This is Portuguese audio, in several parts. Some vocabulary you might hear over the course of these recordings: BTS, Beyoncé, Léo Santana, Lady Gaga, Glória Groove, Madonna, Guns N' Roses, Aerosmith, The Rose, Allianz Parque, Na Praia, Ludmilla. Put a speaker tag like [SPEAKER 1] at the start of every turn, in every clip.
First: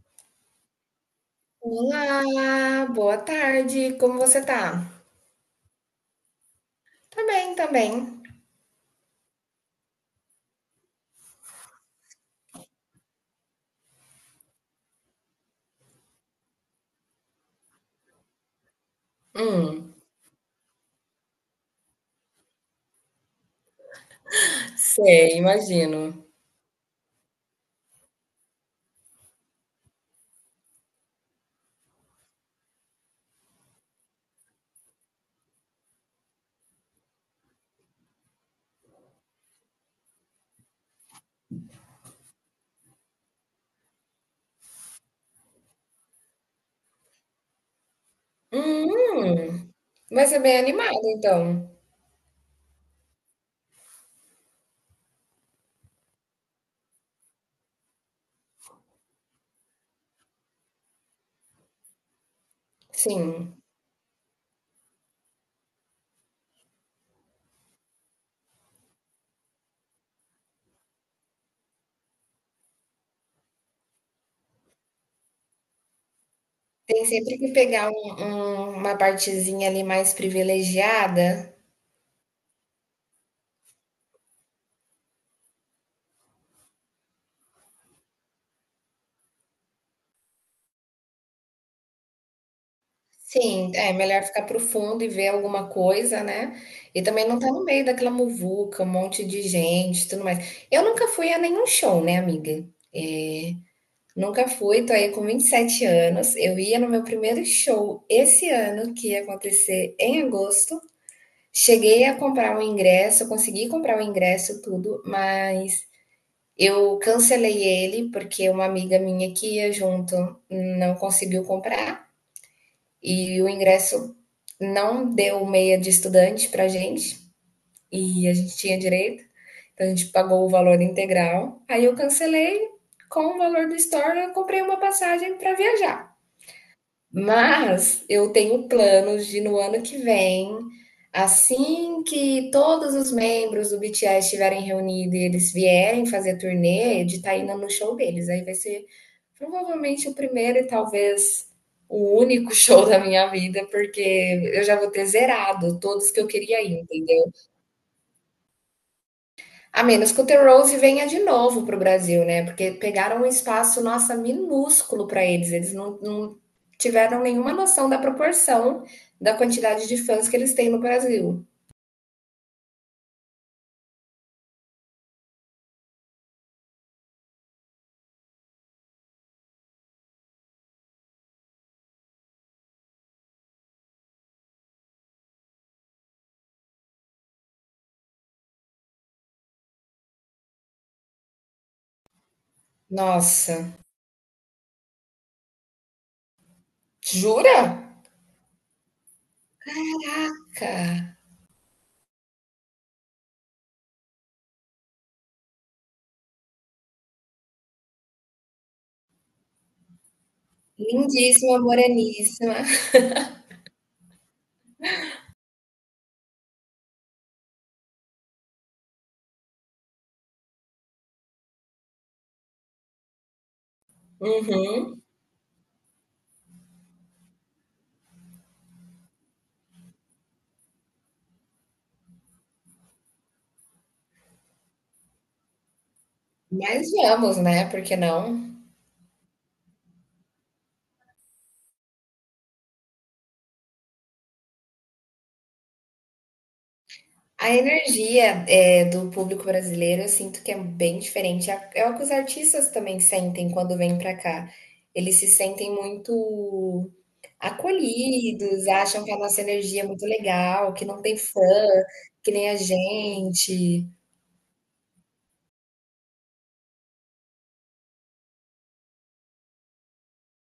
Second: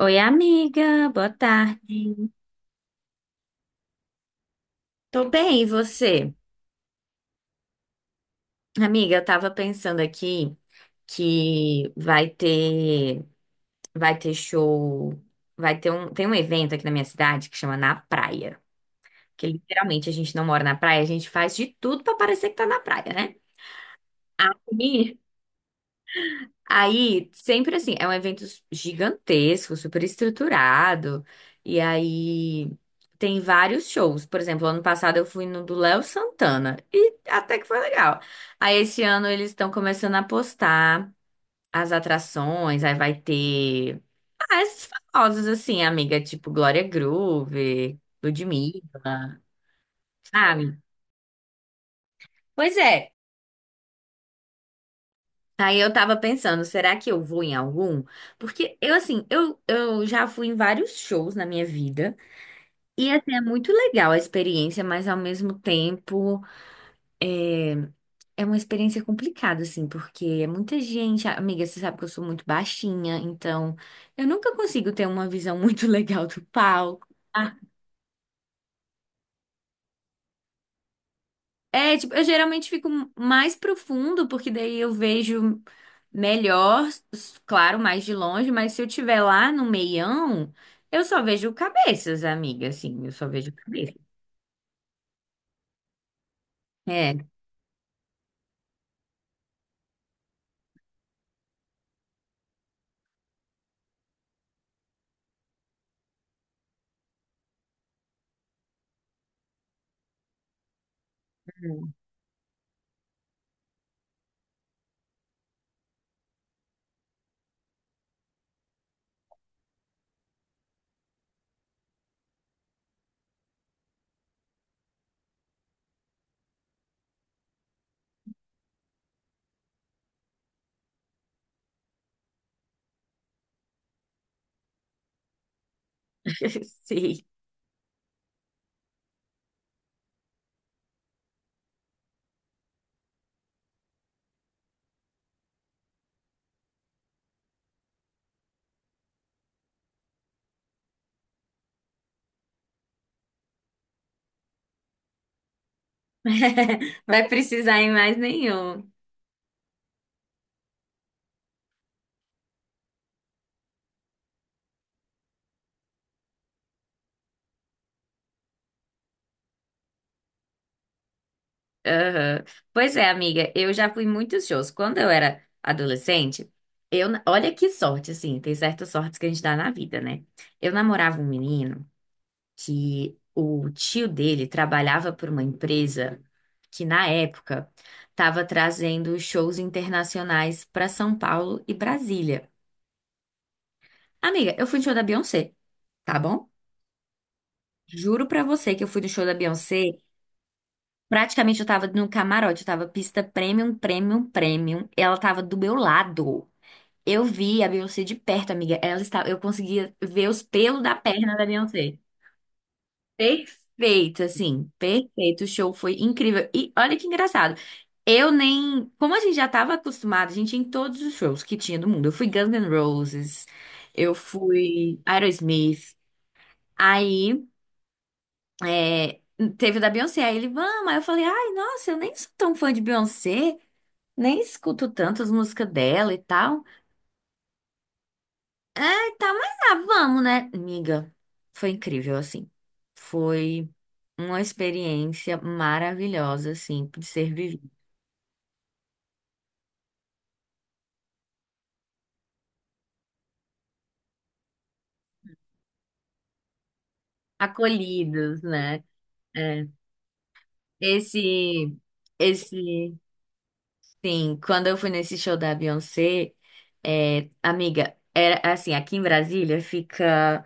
[SPEAKER 1] Oi, amiga, boa tarde.
[SPEAKER 2] Olá, boa tarde, como você tá?
[SPEAKER 1] Tô bem, e você?
[SPEAKER 2] Tá bem, tá bem.
[SPEAKER 1] Amiga, eu tava pensando aqui que vai ter show, vai ter um tem um evento aqui na minha cidade que chama Na Praia, que
[SPEAKER 2] Hum,
[SPEAKER 1] literalmente a gente não mora na praia, a gente faz de tudo pra parecer que tá na praia, né? E
[SPEAKER 2] sei, imagino.
[SPEAKER 1] aí, sempre assim, é um evento gigantesco, super estruturado. E aí tem vários shows. Por exemplo, ano passado eu fui no do Léo Santana e até que foi legal. Aí esse ano eles estão começando a postar as atrações, aí vai ter ah, esses famosos assim, amiga, tipo Glória Groove, Ludmilla,
[SPEAKER 2] Hum, Vai ser bem
[SPEAKER 1] sabe?
[SPEAKER 2] animado então.
[SPEAKER 1] Pois é. Aí eu tava pensando, será que eu vou em algum? Porque eu, assim, eu já fui em vários shows na minha vida. E, assim, é
[SPEAKER 2] Sim,
[SPEAKER 1] muito legal a experiência, mas ao mesmo tempo é, é uma experiência complicada, assim, porque é muita gente. Amiga, você sabe que eu sou muito baixinha, então eu nunca consigo ter uma visão muito legal do
[SPEAKER 2] tem
[SPEAKER 1] palco.
[SPEAKER 2] sempre que pegar uma partezinha ali mais privilegiada.
[SPEAKER 1] É, tipo, eu geralmente fico mais profundo, porque daí eu vejo melhor, claro, mais de longe, mas se eu tiver lá no meião, eu só vejo cabeças, amiga, assim, eu só vejo
[SPEAKER 2] Sim, é
[SPEAKER 1] cabeça.
[SPEAKER 2] melhor ficar pro fundo e ver alguma coisa, né? E
[SPEAKER 1] É.
[SPEAKER 2] também não tá no meio daquela muvuca, um monte de gente, e tudo mais. Eu nunca fui a nenhum show, né, amiga? Nunca fui, tô aí com 27 anos. Eu ia no meu primeiro show esse ano, que ia acontecer em agosto.
[SPEAKER 1] Hum.
[SPEAKER 2] Cheguei a comprar um ingresso, consegui comprar o ingresso, tudo, mas eu cancelei ele porque uma amiga minha que ia junto não conseguiu comprar e o ingresso não deu meia de estudante pra gente e a gente tinha direito, então a gente pagou o valor integral. Aí eu cancelei, com o valor do store eu comprei uma passagem pra viajar.
[SPEAKER 1] Sim.
[SPEAKER 2] Mas eu tenho planos de no ano que vem, assim que todos os membros do BTS estiverem reunidos e eles vierem fazer turnê, de estar indo no show deles. Aí vai ser provavelmente o primeiro e talvez o único show da minha vida, porque eu já vou ter zerado todos que eu queria ir,
[SPEAKER 1] Vai
[SPEAKER 2] entendeu?
[SPEAKER 1] precisar em mais nenhum.
[SPEAKER 2] A menos que o The Rose venha de novo para o Brasil, né? Porque pegaram um espaço, nossa, minúsculo para eles. Eles não tiveram nenhuma noção da proporção da quantidade de fãs que eles têm no Brasil.
[SPEAKER 1] Aham. Pois é, amiga, eu já fui em muitos shows. Quando eu era adolescente, olha que sorte, assim, tem certas sortes que a gente dá na vida, né? Eu namorava um menino. Que o tio dele trabalhava por uma empresa que, na época, estava trazendo shows internacionais para São Paulo e Brasília.
[SPEAKER 2] Nossa,
[SPEAKER 1] Amiga, eu fui no show da Beyoncé, tá bom?
[SPEAKER 2] jura?
[SPEAKER 1] Juro pra você que eu fui no show da Beyoncé.
[SPEAKER 2] Caraca!
[SPEAKER 1] Praticamente eu tava no camarote, eu tava pista premium, premium, premium. Ela tava do meu lado. Eu vi a Beyoncé de perto, amiga. Ela estava, eu conseguia ver os pelos da perna da
[SPEAKER 2] Lindíssima,
[SPEAKER 1] Beyoncé.
[SPEAKER 2] moreníssima.
[SPEAKER 1] Perfeito, assim, perfeito. O show foi incrível. E olha que engraçado. Eu nem. Como a gente já estava acostumado, a gente ia em todos os shows que tinha do mundo. Eu fui Guns N' Roses, eu fui
[SPEAKER 2] Uhum.
[SPEAKER 1] Aerosmith. Aí é, teve o da Beyoncé. Aí ele, vamos. Aí eu falei, ai, nossa, eu nem sou tão fã de Beyoncé, nem escuto tanto as músicas dela e tal.
[SPEAKER 2] Mas vamos, né? Por que não?
[SPEAKER 1] Tá, mas ah, vamos, né, amiga? Foi incrível, assim. Foi uma experiência maravilhosa, assim, de ser
[SPEAKER 2] A
[SPEAKER 1] vivida.
[SPEAKER 2] energia é, do público brasileiro, eu sinto que é bem diferente. É o que os artistas também sentem quando vêm para cá. Eles se sentem muito
[SPEAKER 1] Acolhidos,
[SPEAKER 2] acolhidos,
[SPEAKER 1] né?
[SPEAKER 2] acham que a nossa
[SPEAKER 1] É.
[SPEAKER 2] energia é muito legal, que não tem fã,
[SPEAKER 1] Esse,
[SPEAKER 2] que nem a
[SPEAKER 1] esse,
[SPEAKER 2] gente.
[SPEAKER 1] sim, quando eu fui nesse show da Beyoncé, é, amiga, era assim, aqui em Brasília fica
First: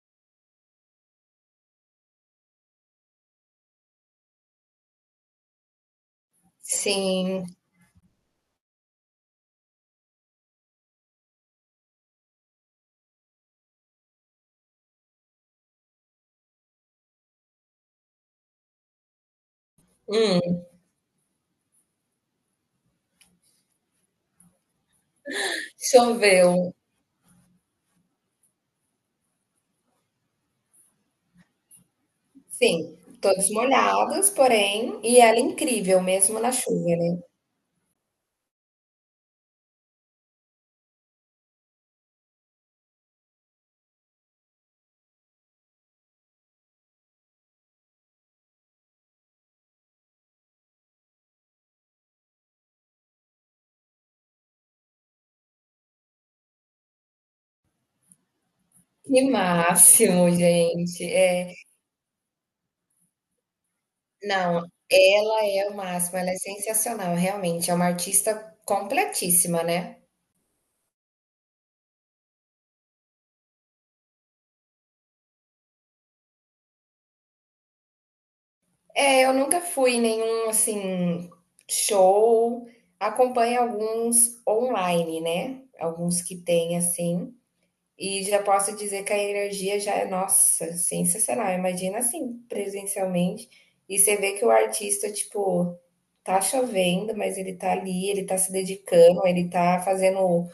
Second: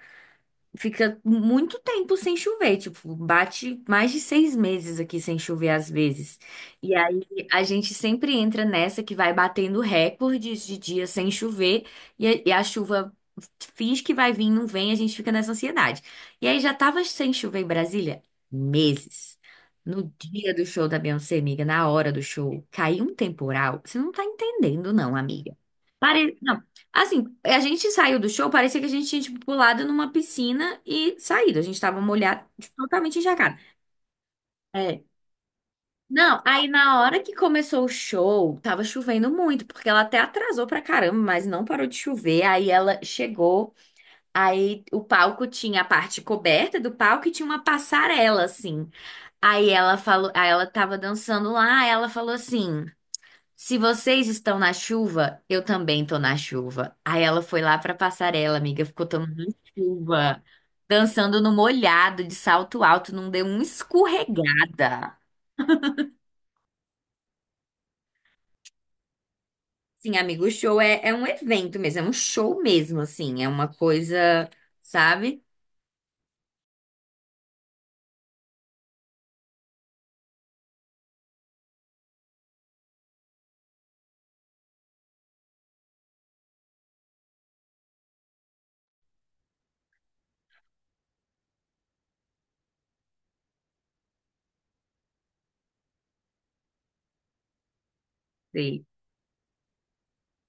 [SPEAKER 1] fica muito tempo sem chover, tipo, bate mais de 6 meses aqui sem chover às vezes. E aí
[SPEAKER 2] Sim.
[SPEAKER 1] a gente sempre entra nessa que vai batendo recordes de dias sem chover e a chuva finge que vai vir, não vem, a gente fica nessa ansiedade. E aí já tava sem chover em Brasília meses. No dia
[SPEAKER 2] Hum,
[SPEAKER 1] do show da Beyoncé, amiga, na hora do show, caiu um temporal. Você não tá entendendo, não, amiga. Pare...
[SPEAKER 2] choveu.
[SPEAKER 1] Assim, a gente saiu do show, parecia que a gente tinha, tipo, pulado numa piscina e saído. A gente tava molhado, tipo,
[SPEAKER 2] Sim,
[SPEAKER 1] totalmente
[SPEAKER 2] todos
[SPEAKER 1] encharcado.
[SPEAKER 2] molhados, porém,
[SPEAKER 1] É.
[SPEAKER 2] e ela é incrível mesmo
[SPEAKER 1] Não,
[SPEAKER 2] na
[SPEAKER 1] aí
[SPEAKER 2] chuva,
[SPEAKER 1] na
[SPEAKER 2] né?
[SPEAKER 1] hora que começou o show, tava chovendo muito, porque ela até atrasou pra caramba, mas não parou de chover. Aí ela chegou, aí o palco tinha a parte coberta do palco e tinha uma passarela, assim. Aí ela falou, aí ela tava dançando lá, aí ela falou assim. Se vocês estão na chuva, eu também tô na chuva. Aí ela foi lá pra passarela, amiga, ficou
[SPEAKER 2] Que
[SPEAKER 1] tomando
[SPEAKER 2] máximo,
[SPEAKER 1] chuva,
[SPEAKER 2] gente.
[SPEAKER 1] dançando
[SPEAKER 2] É.
[SPEAKER 1] no molhado, de salto alto, não deu uma
[SPEAKER 2] Não,
[SPEAKER 1] escorregada.
[SPEAKER 2] ela é o máximo, ela é sensacional, realmente, é uma artista completíssima, né.
[SPEAKER 1] Sim, amigo, o show é um evento mesmo, é um show mesmo, assim, é uma coisa, sabe?
[SPEAKER 2] É, eu nunca fui em nenhum, assim, show, acompanho alguns online, né, alguns que tem assim, e já posso dizer que a energia já é, nossa, sensacional, imagina, assim, presencialmente, e você vê que o artista, tipo, tá chovendo, mas ele tá ali, ele tá se
[SPEAKER 1] Sim.
[SPEAKER 2] dedicando, ele tá fazendo.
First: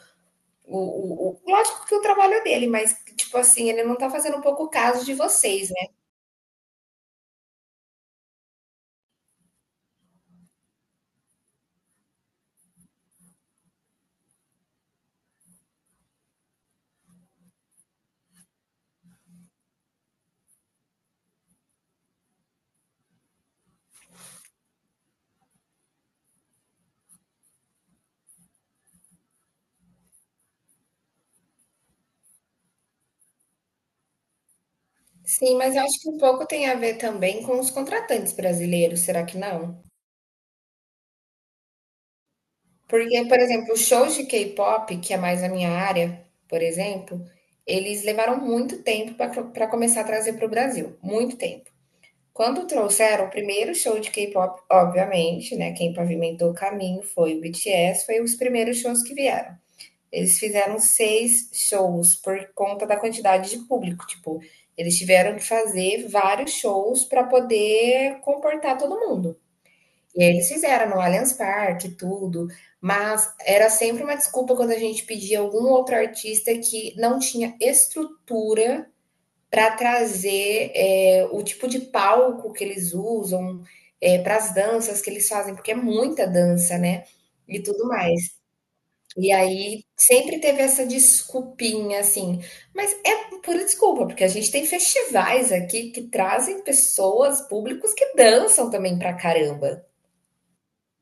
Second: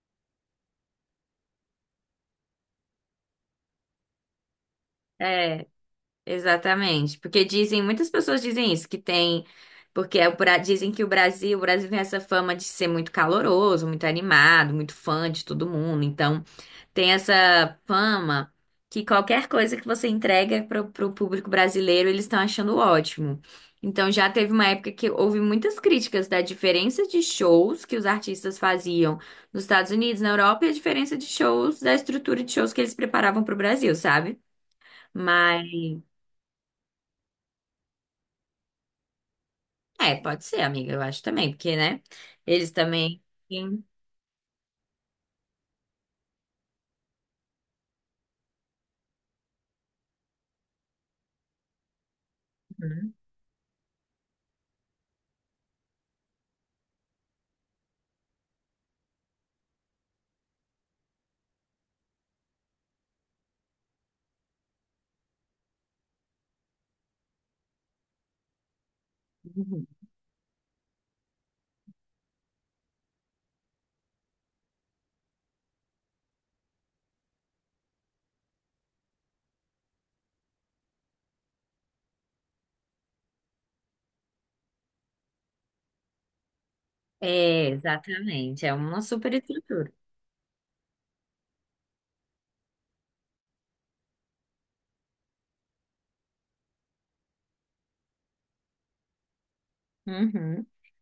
[SPEAKER 2] Lógico que o trabalho é dele, mas, tipo assim, ele não tá fazendo um pouco caso de
[SPEAKER 1] É.
[SPEAKER 2] vocês, né?
[SPEAKER 1] Exatamente, porque dizem, muitas pessoas dizem isso, que tem, porque é o dizem que o Brasil tem essa fama de ser muito caloroso, muito animado, muito fã de todo mundo, então tem essa fama que qualquer coisa que você entrega para o público brasileiro, eles estão achando ótimo. Então já teve uma época que houve muitas críticas da diferença de shows que os artistas faziam nos Estados Unidos, na Europa, e a diferença de shows, da estrutura de shows que eles preparavam para o Brasil, sabe?
[SPEAKER 2] Sim,
[SPEAKER 1] Mas
[SPEAKER 2] mas eu acho que um pouco tem a ver também com os contratantes brasileiros, será que não?
[SPEAKER 1] é, pode ser, amiga, eu acho também, porque, né? Eles também.
[SPEAKER 2] Porque, por exemplo, os
[SPEAKER 1] Uhum.
[SPEAKER 2] shows de K-pop, que é mais a minha área, por exemplo, eles levaram muito tempo para começar a trazer para o Brasil, muito tempo. Quando trouxeram o primeiro show de K-pop, obviamente, né? Quem pavimentou o caminho foi o BTS, foi os primeiros shows que vieram. Eles fizeram seis shows por conta da quantidade de público. Tipo, eles tiveram que fazer vários shows para poder comportar todo mundo.
[SPEAKER 1] Uhum.
[SPEAKER 2] E aí eles fizeram no Allianz Parque, e tudo. Mas era sempre uma desculpa quando a gente pedia algum outro artista que não tinha estrutura para trazer é, o tipo de palco que eles usam, é, para as danças que eles fazem, porque é muita dança, né? E
[SPEAKER 1] É,
[SPEAKER 2] tudo mais.
[SPEAKER 1] exatamente, é uma
[SPEAKER 2] E
[SPEAKER 1] super
[SPEAKER 2] aí
[SPEAKER 1] estrutura.
[SPEAKER 2] sempre teve essa desculpinha, assim, mas é pura desculpa, porque a gente tem festivais aqui que trazem pessoas, públicos que dançam também pra caramba.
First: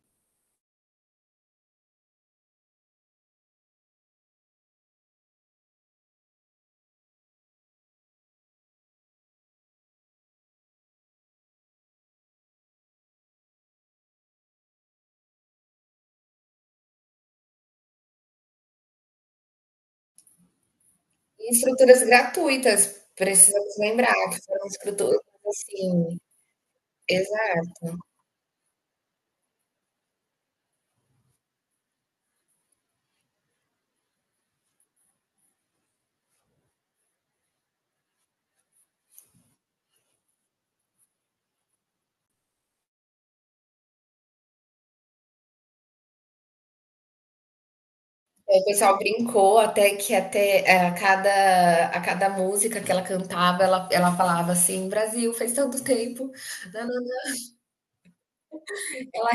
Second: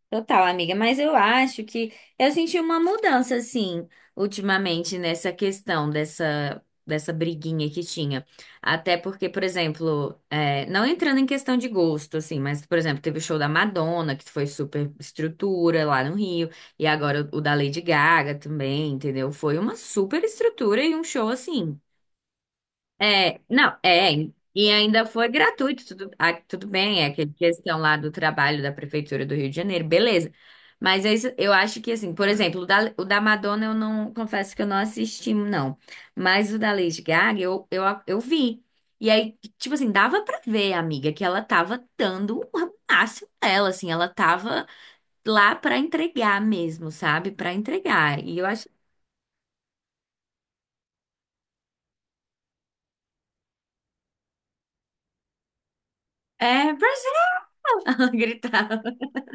[SPEAKER 1] Total, amiga, mas eu acho que eu senti uma mudança, assim, ultimamente nessa questão dessa briguinha que tinha. Até porque, por exemplo, é, não entrando em questão de gosto, assim, mas, por exemplo, teve o show da Madonna, que foi super estrutura lá no Rio, e agora o da Lady Gaga também, entendeu? Foi uma super estrutura e um show,
[SPEAKER 2] E
[SPEAKER 1] assim,
[SPEAKER 2] estruturas gratuitas, precisamos
[SPEAKER 1] não,
[SPEAKER 2] lembrar que foram
[SPEAKER 1] e ainda
[SPEAKER 2] estruturas
[SPEAKER 1] foi gratuito,
[SPEAKER 2] assim.
[SPEAKER 1] tudo, ah, tudo bem, é aquela
[SPEAKER 2] Exato.
[SPEAKER 1] questão lá do trabalho da Prefeitura do Rio de Janeiro, beleza. Mas é isso, eu acho que assim, por exemplo, o da Madonna eu não, confesso que eu não assisti, não. Mas o da Lady Gaga eu vi. E aí, tipo assim, dava pra ver, amiga, que ela tava dando o máximo dela, assim, ela tava lá pra entregar mesmo, sabe? Pra entregar. E eu
[SPEAKER 2] Aí o
[SPEAKER 1] acho,
[SPEAKER 2] pessoal brincou até que até, a cada música que ela cantava, ela falava assim: "Brasil, faz tanto tempo".
[SPEAKER 1] Brasil! Ela gritava.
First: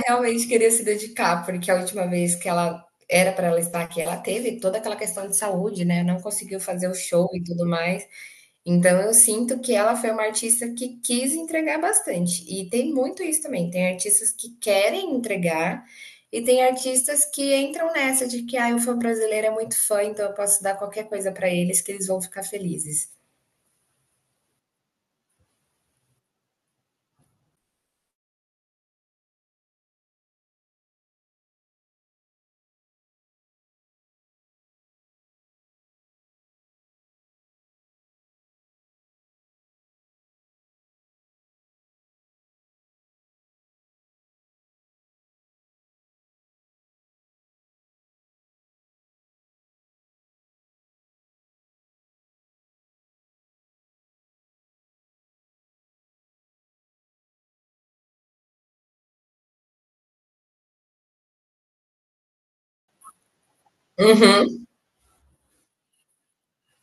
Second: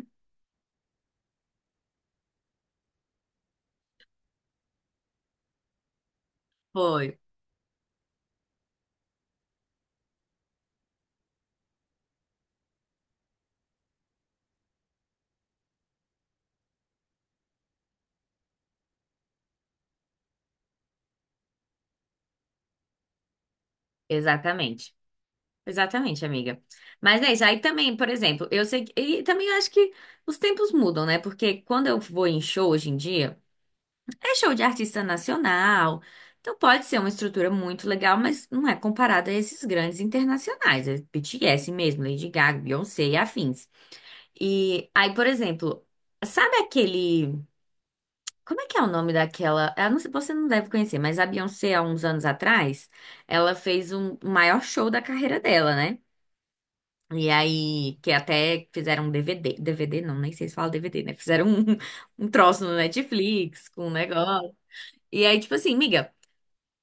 [SPEAKER 2] Realmente querer se dedicar, porque a última vez que ela era para ela estar aqui, ela teve toda aquela questão de saúde, né? Não conseguiu fazer o
[SPEAKER 1] Foi,
[SPEAKER 2] show e tudo mais. Então eu sinto que ela foi uma artista que quis entregar bastante. E tem muito isso também. Tem artistas que querem entregar e tem artistas que entram nessa de que ah, o fã brasileiro é muito fã, então eu posso dar qualquer coisa para eles que eles vão ficar felizes.
[SPEAKER 1] exatamente. Exatamente, amiga. Mas é isso. Aí também, por exemplo, eu sei que. E também acho que os tempos mudam, né? Porque quando eu vou em show hoje em dia, é show de artista nacional. Então pode ser uma estrutura muito legal, mas não é comparada a esses grandes internacionais. É BTS mesmo, Lady Gaga, Beyoncé e afins. E aí, por exemplo, sabe aquele. Como é que é o nome daquela? Eu não sei, você não deve conhecer, mas a Beyoncé, há uns anos atrás, ela fez um o maior show da carreira dela, né? E aí, que até fizeram um DVD, DVD não, nem sei se fala DVD, né? Fizeram um, um troço no Netflix com um negócio.
[SPEAKER 2] Uhum.
[SPEAKER 1] E aí, tipo assim, miga,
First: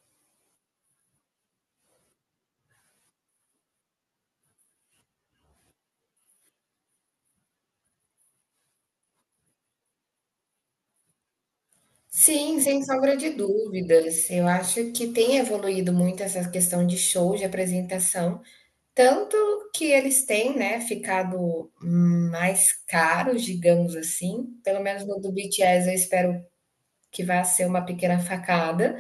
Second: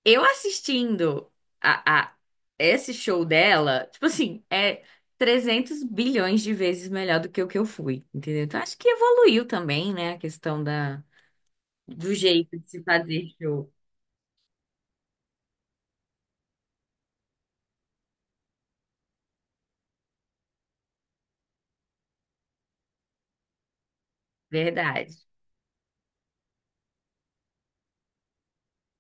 [SPEAKER 1] eu assistindo a esse show dela, tipo assim, é 300 bilhões de vezes melhor do que o que eu fui, entendeu? Então, acho que evoluiu também, né? A questão da, do jeito
[SPEAKER 2] Sim,
[SPEAKER 1] de
[SPEAKER 2] sem
[SPEAKER 1] se
[SPEAKER 2] sombra
[SPEAKER 1] fazer
[SPEAKER 2] de
[SPEAKER 1] show.
[SPEAKER 2] dúvidas. Eu acho que tem evoluído muito essa questão de show, de apresentação, tanto que eles têm, né, ficado mais caros, digamos assim. Pelo menos
[SPEAKER 1] Verdade.
[SPEAKER 2] no do BTS, eu espero que vá ser uma pequena facada,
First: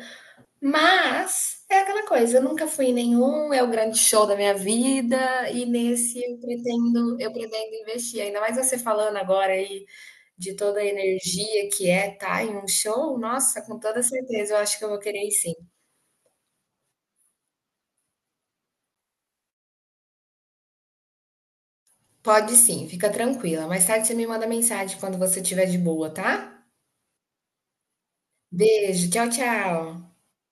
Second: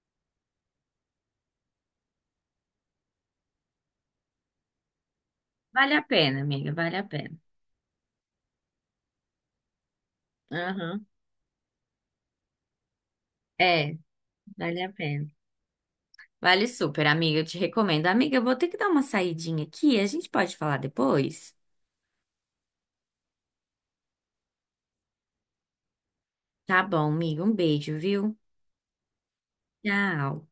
[SPEAKER 2] mas é aquela coisa, eu nunca fui em nenhum, é o grande show da minha vida, e
[SPEAKER 1] Vale a
[SPEAKER 2] nesse eu
[SPEAKER 1] pena, amiga, vale a
[SPEAKER 2] pretendo, eu
[SPEAKER 1] pena.
[SPEAKER 2] pretendo investir. Ainda mais você falando agora aí de toda a
[SPEAKER 1] Aham.
[SPEAKER 2] energia que é tá em um show, nossa, com
[SPEAKER 1] É,
[SPEAKER 2] toda certeza eu acho
[SPEAKER 1] vale
[SPEAKER 2] que eu
[SPEAKER 1] a
[SPEAKER 2] vou querer
[SPEAKER 1] pena.
[SPEAKER 2] ir sim.
[SPEAKER 1] Vale super, amiga. Eu te recomendo. Amiga, eu vou ter que dar uma saidinha aqui. A gente pode falar depois?
[SPEAKER 2] Pode sim, fica tranquila. Mais tarde você me manda mensagem quando você estiver de boa, tá?
[SPEAKER 1] Tá bom, amiga. Um beijo, viu?
[SPEAKER 2] Beijo, tchau, tchau.
[SPEAKER 1] Tchau.